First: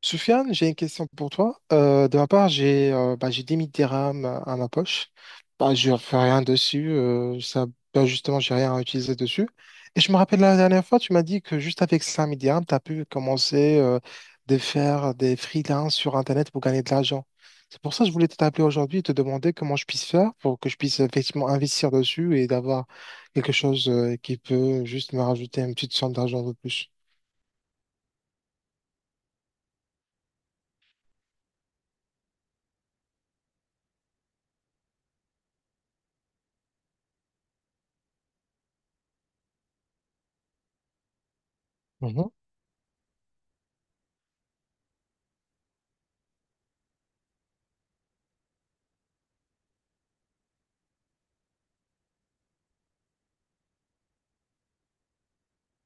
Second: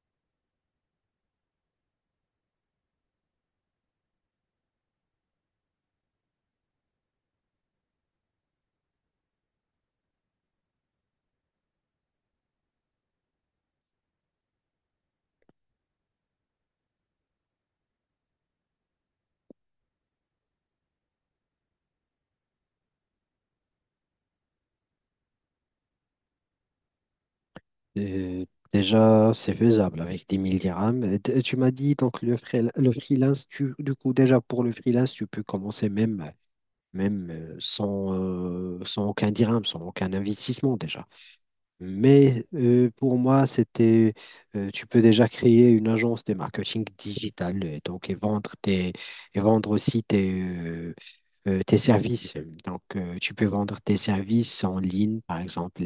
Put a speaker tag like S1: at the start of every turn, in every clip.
S1: Soufiane, j'ai une question pour toi. De ma part, j'ai 10 000 dirhams à ma poche. Bah, je ne fais rien dessus. Justement, j'ai rien à utiliser dessus. Et je me rappelle la dernière fois, tu m'as dit que juste avec 5 000 dirhams, tu as pu commencer de faire des freelances sur Internet pour gagner de l'argent. C'est pour ça que je voulais t'appeler aujourd'hui et te demander comment je puisse faire pour que je puisse effectivement investir dessus et d'avoir quelque chose qui peut juste me rajouter une petite somme d'argent de plus.
S2: Euh, Déjà, c'est faisable avec 10 000 dirhams. Et tu m'as dit donc le freelance, du coup, déjà pour le freelance, tu peux commencer même, sans, sans aucun dirham, sans aucun investissement déjà.
S1: Mhm.
S2: Pour moi, tu peux déjà créer une agence de marketing digital, donc et vendre et vendre aussi tes services. Donc, tu peux vendre tes services en ligne, par exemple,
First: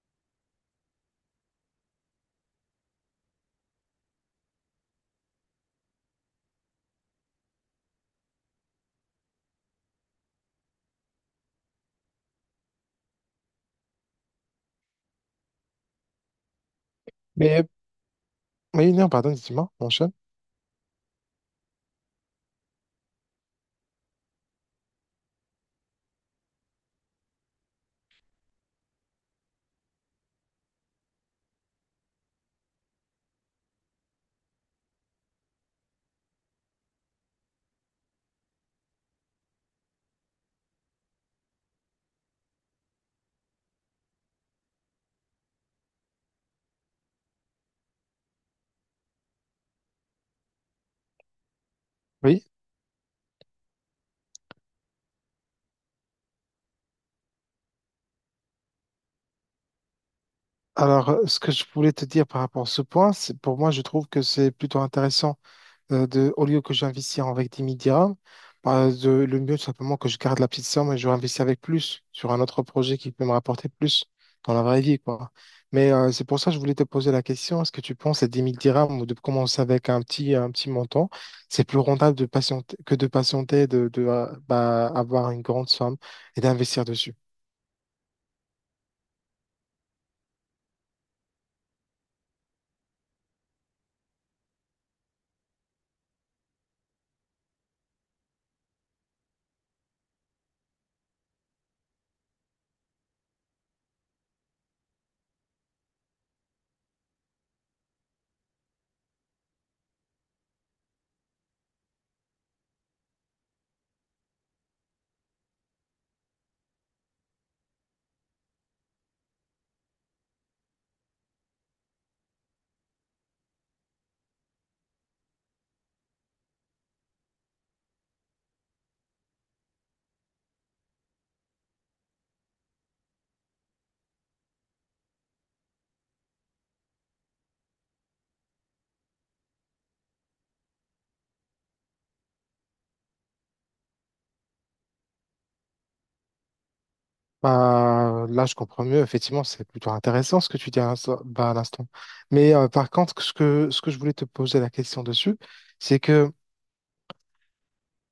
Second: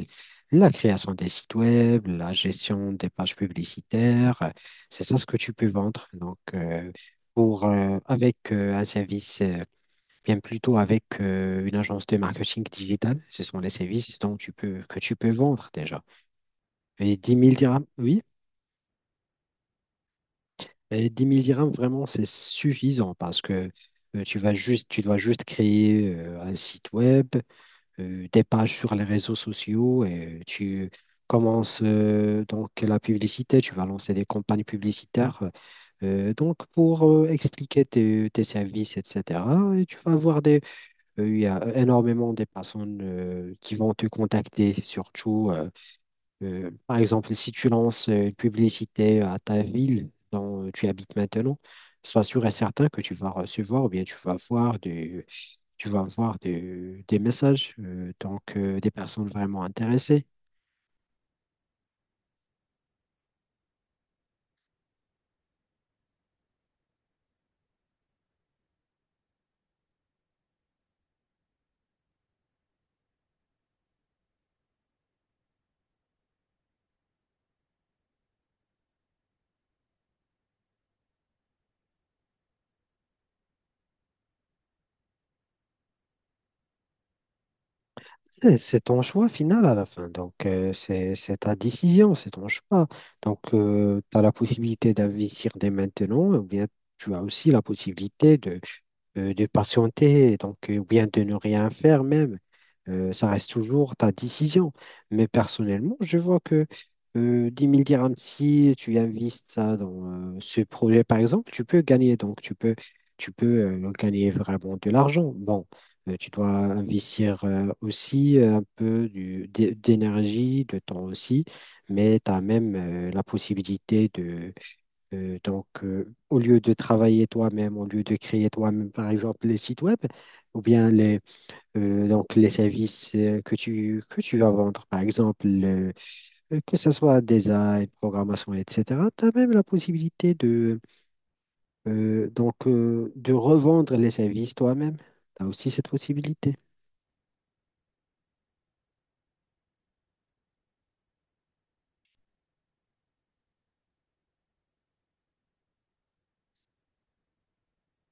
S2: la création des sites web, la gestion des pages publicitaires. C'est ça ce que tu peux vendre. Donc, pour, avec un service, bien plutôt avec une agence de marketing digital, ce sont les services dont tu peux, que tu peux vendre déjà. Et 10 000
S1: Mais,
S2: dirhams, oui,
S1: oui, non, pardon, dis-moi, mon
S2: et 10 000 dirhams, vraiment, c'est suffisant parce que tu vas juste, tu dois juste créer un site web, des pages sur les réseaux sociaux et tu commences donc la publicité, tu vas lancer des campagnes publicitaires donc pour expliquer tes, tes services, etc. Et tu vas avoir il y a énormément de personnes qui vont te contacter, surtout. Par exemple, si tu lances une publicité à ta ville dont tu habites maintenant, sois sûr
S1: oui,
S2: et certain que tu vas recevoir ou bien tu vas voir des, tu vas voir des, des messages, donc des personnes vraiment intéressées.
S1: alors ce que je voulais te dire par rapport à ce point, c'est pour moi, je trouve que c'est plutôt intéressant, au lieu que j'investisse avec 10 000 dirhams, le mieux tout simplement que je garde la petite somme et je réinvestis avec plus sur un autre projet qui peut me rapporter plus dans la vraie vie, quoi. Mais c'est pour ça que je voulais te poser la question, est-ce que tu penses à 10 000 dirhams ou de commencer avec un petit montant, c'est plus rentable de patienter, de avoir une grande somme et d'investir dessus?
S2: C'est ton choix final à la fin. Donc, c'est ta décision, c'est ton choix. Donc, tu as la possibilité d'investir dès maintenant, ou bien tu as aussi la possibilité de patienter, donc, ou bien de ne rien faire même. Ça reste toujours ta décision. Mais personnellement, je vois que 10 000 dirhams, si tu investis ça dans ce projet, par exemple, tu peux gagner. Donc, tu peux gagner vraiment de l'argent. Bon. Tu dois investir aussi un peu d'énergie, de temps aussi, mais tu as même la possibilité de, au lieu de travailler toi-même, au lieu de créer toi-même, par exemple, les sites web, ou bien les services que tu vas vendre, par exemple, que ce soit design, programmation, etc., tu as même la possibilité de, de revendre les services toi-même. Tu as aussi cette possibilité.
S1: Bah, là, je comprends mieux. Effectivement, c'est plutôt intéressant ce que tu dis à l'instant. Mais par contre, ce que je voulais te poser la question dessus, c'est que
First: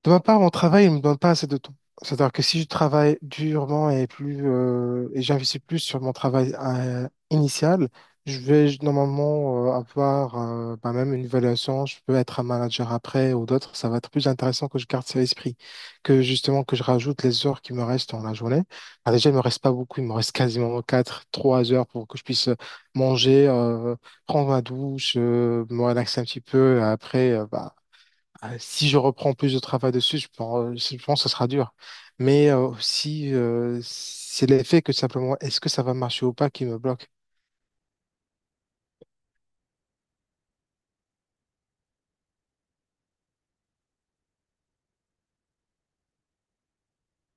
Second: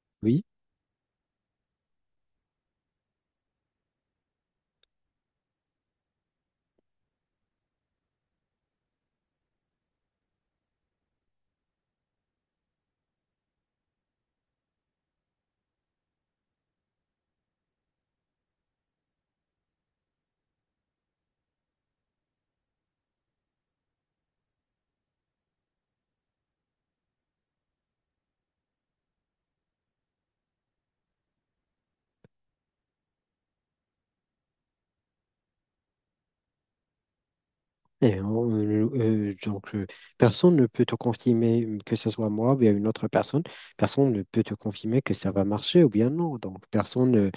S1: de ma part,
S2: Oui.
S1: mon travail ne me donne pas assez de temps. C'est-à-dire que si je travaille durement et plus, et j'investis plus sur mon travail initial, je vais normalement avoir, même une évaluation. Je peux être un manager après ou d'autres. Ça va être plus intéressant que je garde ça à l'esprit, que justement que je rajoute les heures qui me restent dans la journée. Ah, déjà, il me reste pas beaucoup. Il me reste quasiment 4, 3 heures pour que je puisse manger, prendre ma douche, me relaxer un petit peu. Après, si je reprends plus de travail dessus, je pense que ce sera dur. Mais aussi, c'est l'effet que simplement, est-ce que ça va marcher ou pas qui me bloque.
S2: Et on- euh, euh, donc, euh, Personne ne peut te confirmer que ce soit moi ou bien une autre personne. Personne ne peut te confirmer que ça va marcher ou bien non. Donc, personne. euh,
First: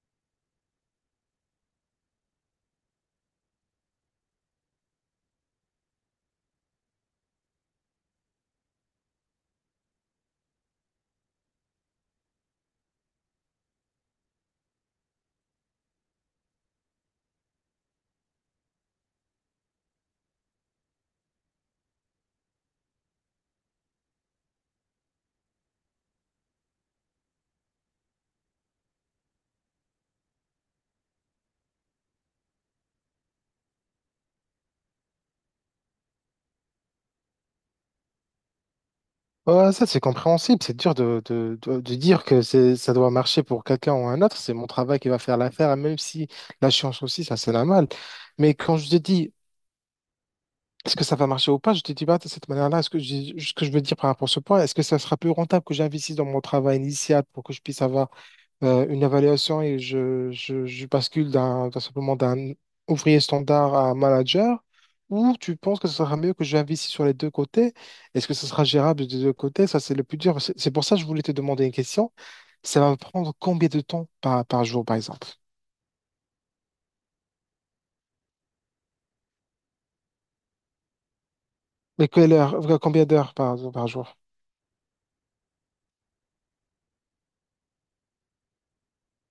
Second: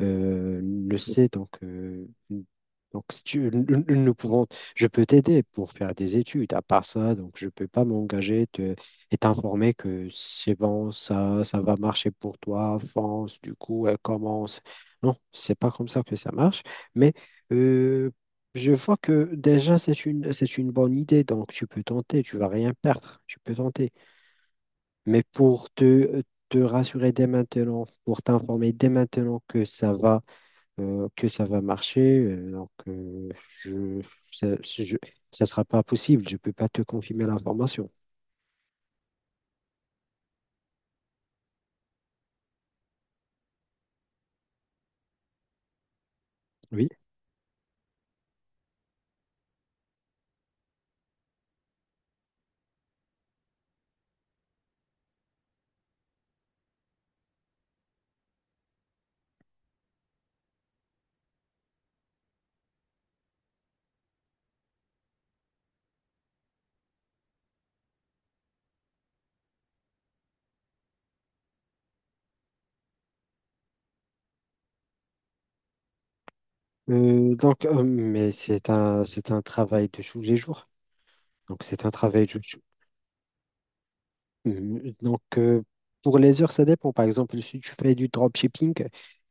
S2: euh, le sait, donc si tu, nous, nous- nous pouvons, je peux t'aider pour faire des études. À part ça, donc je ne peux pas m'engager te- et t'informer que c'est bon, ça va marcher pour toi, fonce, du coup, elle commence. Non, c'est pas comme ça que ça marche. Mais euh, je vois que déjà, c'est une bonne idée, donc tu peux tenter, tu vas rien perdre, tu peux tenter. Mais pour te, te rassurer dès maintenant, pour t'informer dès maintenant que ça va marcher. Je, Ça, ça sera pas possible. Je peux pas te confirmer l'information.
S1: Ouais, ça, c'est compréhensible. C'est dur de dire que ça doit marcher pour quelqu'un ou un autre. C'est mon travail qui va faire l'affaire, même si la
S2: Oui.
S1: science aussi, ça, c'est normal. Mais quand je te dis, est-ce que ça va marcher ou pas, je te dis pas de cette manière-là. Est-ce que ce que je veux dire par rapport à ce point, est-ce que ça sera plus rentable que j'investisse dans mon travail initial pour que je puisse avoir une évaluation, et je bascule d'un ouvrier standard à un manager, ou tu penses que ce sera mieux que j'investisse sur les deux côtés? Est-ce que ce sera gérable des deux côtés? Ça, c'est le plus dur. C'est pour ça que je voulais te demander une question. Ça va me prendre combien de temps par jour, par exemple?
S2: Mais c'est un travail de tous les jours. Donc, c'est un
S1: Mais
S2: travail
S1: quelle
S2: de,
S1: heure, combien d'heures par jour?
S2: Mhm. Donc, pour les heures, ça dépend. Par exemple, si tu fais du dropshipping,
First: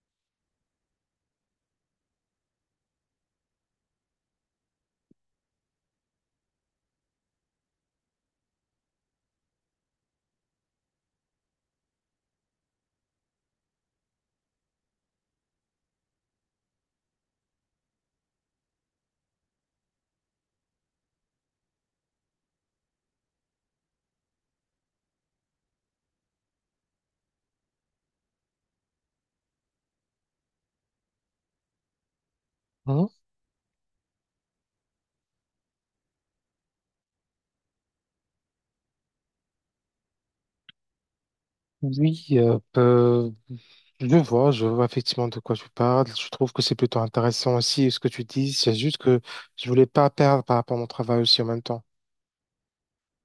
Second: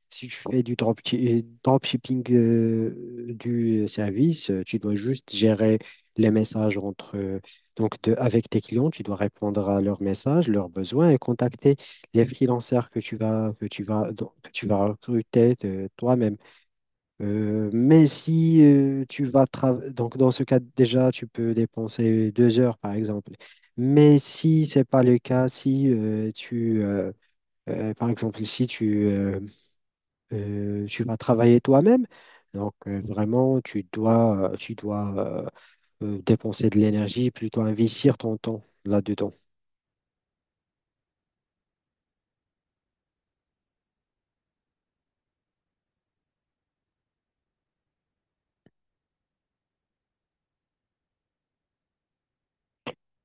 S2: si tu fais du dropshipping du service, tu dois juste gérer les messages entre, avec tes clients. Tu dois répondre à leurs messages, leurs besoins et contacter les freelancers que tu vas, donc, que tu vas recruter de toi-même. Mais si tu vas travailler, donc dans ce cas déjà, tu peux dépenser 2 heures par exemple. Mais si c'est pas le cas, si tu, par exemple, si tu, tu vas travailler toi-même, donc
S1: Hein.
S2: vraiment, tu dois dépenser de l'énergie, plutôt investir ton temps là-dedans.
S1: Oui, je vois effectivement de quoi tu parles. Je trouve que c'est plutôt intéressant aussi ce que tu dis. C'est juste que je voulais pas perdre par rapport à mon travail aussi en même temps.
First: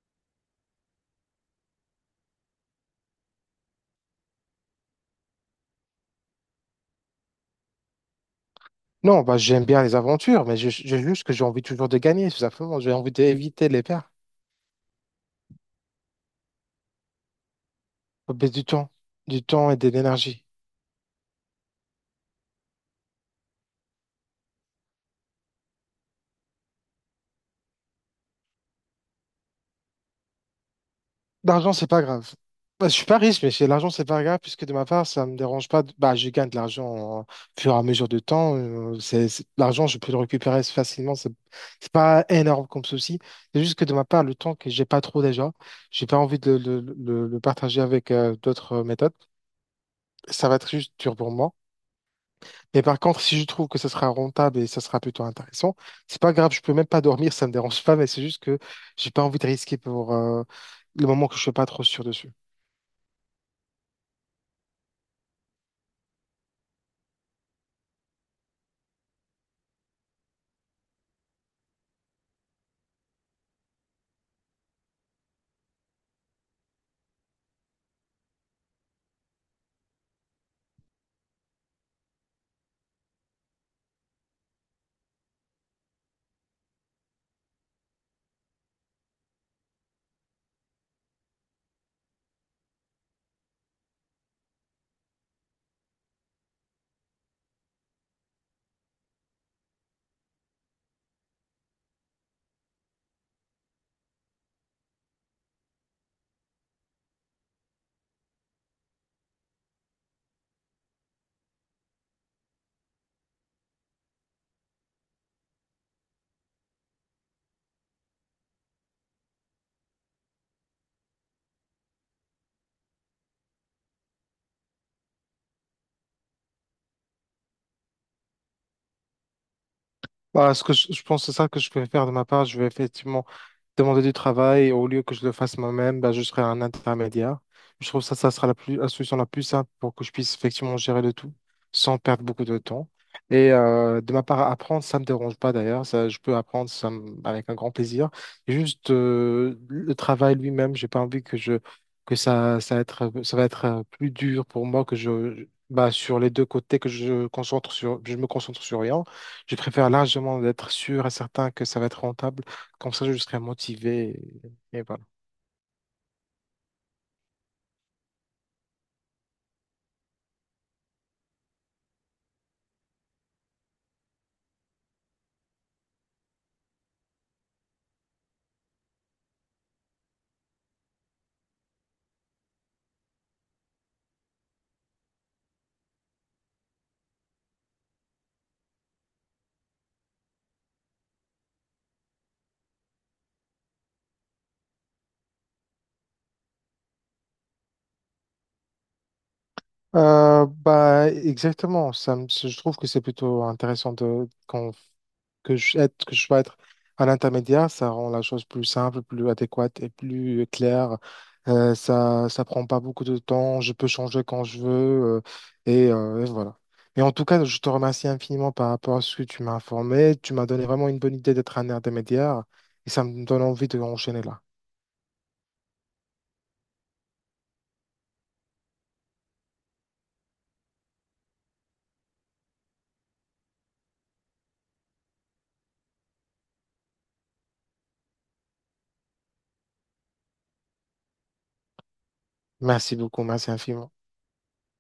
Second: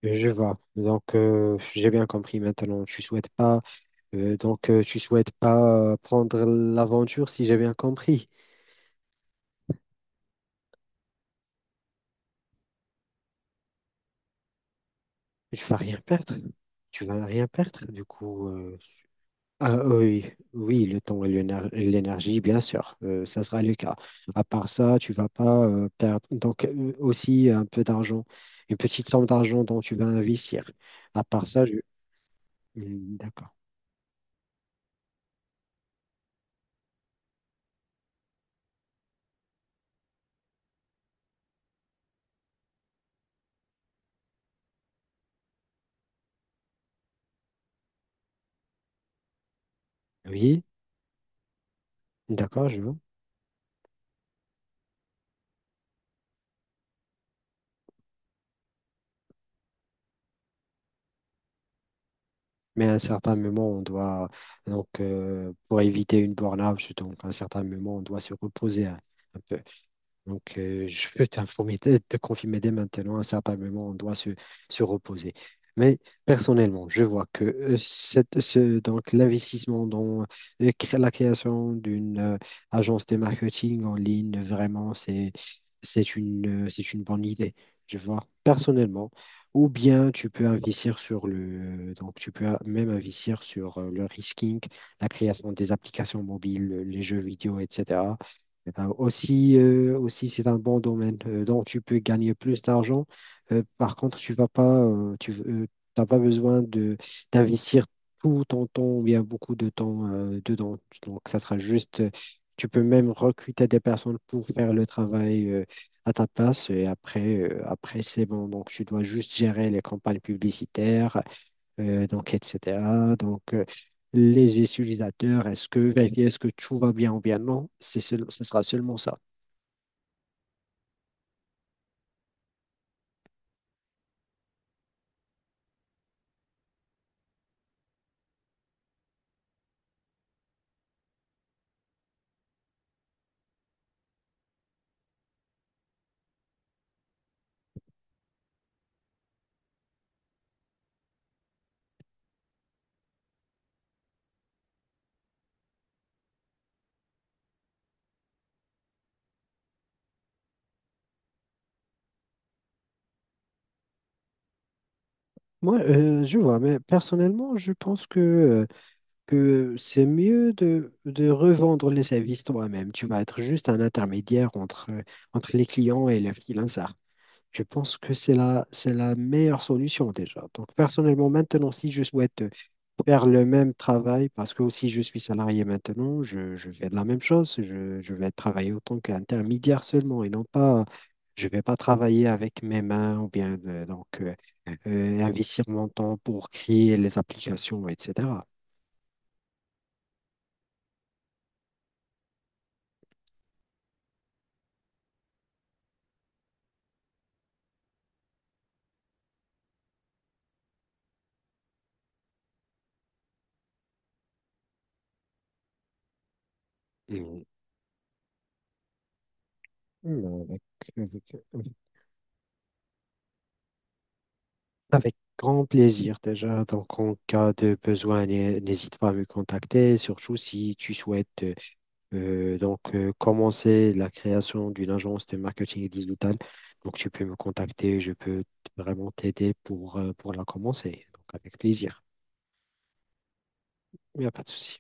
S2: Je vois. Donc, j'ai bien compris maintenant. Tu souhaites pas, tu souhaites pas prendre l'aventure, si j'ai bien compris.
S1: Non, bah, j'aime bien les aventures, mais j'ai juste que j'ai envie toujours de gagner, tout simplement. J'ai envie d'éviter les pertes.
S2: Je vas rien perdre. Tu vas rien perdre.
S1: Faut baisser du temps et de
S2: Oui,
S1: l'énergie.
S2: oui, le temps et l'énergie, bien sûr, ça sera le cas. À part ça, tu vas pas perdre. Donc aussi un peu d'argent, une petite somme d'argent dont tu vas investir. À part ça,
S1: L'argent,
S2: je...
S1: c'est pas grave. Bah, je suis
S2: Hmm,
S1: pas riche,
S2: d'accord.
S1: mais l'argent, c'est pas grave, puisque de ma part, ça me dérange pas. Bah, je gagne de l'argent au fur et à mesure du temps. L'argent, je peux le récupérer facilement. C'est pas énorme comme souci. C'est juste que de ma part, le temps que j'ai pas trop déjà, j'ai pas envie de le partager avec d'autres méthodes. Ça va
S2: Oui,
S1: être juste dur pour moi.
S2: d'accord, je
S1: Mais
S2: vois.
S1: par contre, si je trouve que ce sera rentable et ça sera plutôt intéressant, c'est pas grave, je peux même pas dormir, ça me dérange pas, mais c'est juste que j'ai pas envie de risquer pour, le moment que je suis pas trop sûr dessus.
S2: Mais à un certain moment, on doit donc pour éviter une burn-out, donc à un certain moment, on doit se reposer un peu. Donc, je peux t'informer, te confirmer dès maintenant, à certains moments, on doit se, se reposer. Mais personnellement, je vois que l'investissement dans la création d'une agence de marketing en ligne, vraiment, c'est une bonne idée. Je vois personnellement. Ou bien tu peux investir sur le, donc tu peux même investir sur le risking, la création des applications mobiles, les jeux vidéo, etc. Eh ben, aussi, aussi c'est un bon domaine dont tu peux gagner plus d'argent. Par contre, tu vas pas, tu t'as pas besoin de d'investir tout ton temps ou bien beaucoup de temps dedans. Donc, ça sera juste, tu peux même recruter des personnes pour faire le travail à ta place. Et après, après c'est bon. Donc, tu dois juste gérer les campagnes publicitaires, etc. Donc, les utilisateurs, est-ce que vérifier est-ce que tout va bien ou bien non, ce sera seulement ça.
S1: Voilà, ce que je pense, c'est ça que je peux faire de ma part. Je vais effectivement demander du travail au lieu que je le fasse moi-même, bah, je serai un intermédiaire. Je trouve ça, ça sera la solution la plus simple pour que je puisse effectivement gérer le tout sans perdre beaucoup de temps. Et de ma part, apprendre, ça ne me dérange pas d'ailleurs. Ça, je peux apprendre ça avec un grand plaisir. Et juste le travail lui-même, j'ai pas envie que ça va être plus dur pour moi que bah, sur les deux côtés, que je concentre sur, je me concentre sur rien. Je préfère largement d'être sûr et certain que ça va être rentable comme ça, je serai motivé. Et voilà.
S2: Moi, je vois, mais personnellement, je pense que c'est mieux de revendre les services toi-même. Tu vas être juste un intermédiaire entre, entre les clients et les freelancers. Je pense que c'est la meilleure solution déjà. Donc, personnellement, maintenant, si je souhaite faire le même travail, parce que aussi je suis salarié maintenant, je fais de la même chose, je vais travailler autant qu'intermédiaire seulement et non pas, je vais pas travailler avec mes mains ou bien investir mon temps pour créer les applications, etc.
S1: Exactement. Je trouve que c'est plutôt intéressant que je sois être un intermédiaire. Ça rend la chose plus simple, plus adéquate et plus claire. Ça, ça prend pas beaucoup de temps. Je peux changer quand je veux. euh, et voilà. Et en tout
S2: Mhm.
S1: cas, je te remercie infiniment par rapport à ce que tu m'as informé. Tu m'as
S2: Avec,
S1: donné vraiment une bonne
S2: avec-
S1: idée d'être un intermédiaire. Et ça me donne envie de enchaîner là.
S2: avec grand plaisir déjà. Donc, en cas de besoin, n'hésite pas à me contacter, surtout si tu souhaites commencer la création d'une agence de marketing digital. Donc, tu peux me contacter, je peux vraiment t'aider pour la commencer. Donc, avec plaisir.
S1: Merci beaucoup, merci infiniment.
S2: Il n'y a pas de souci.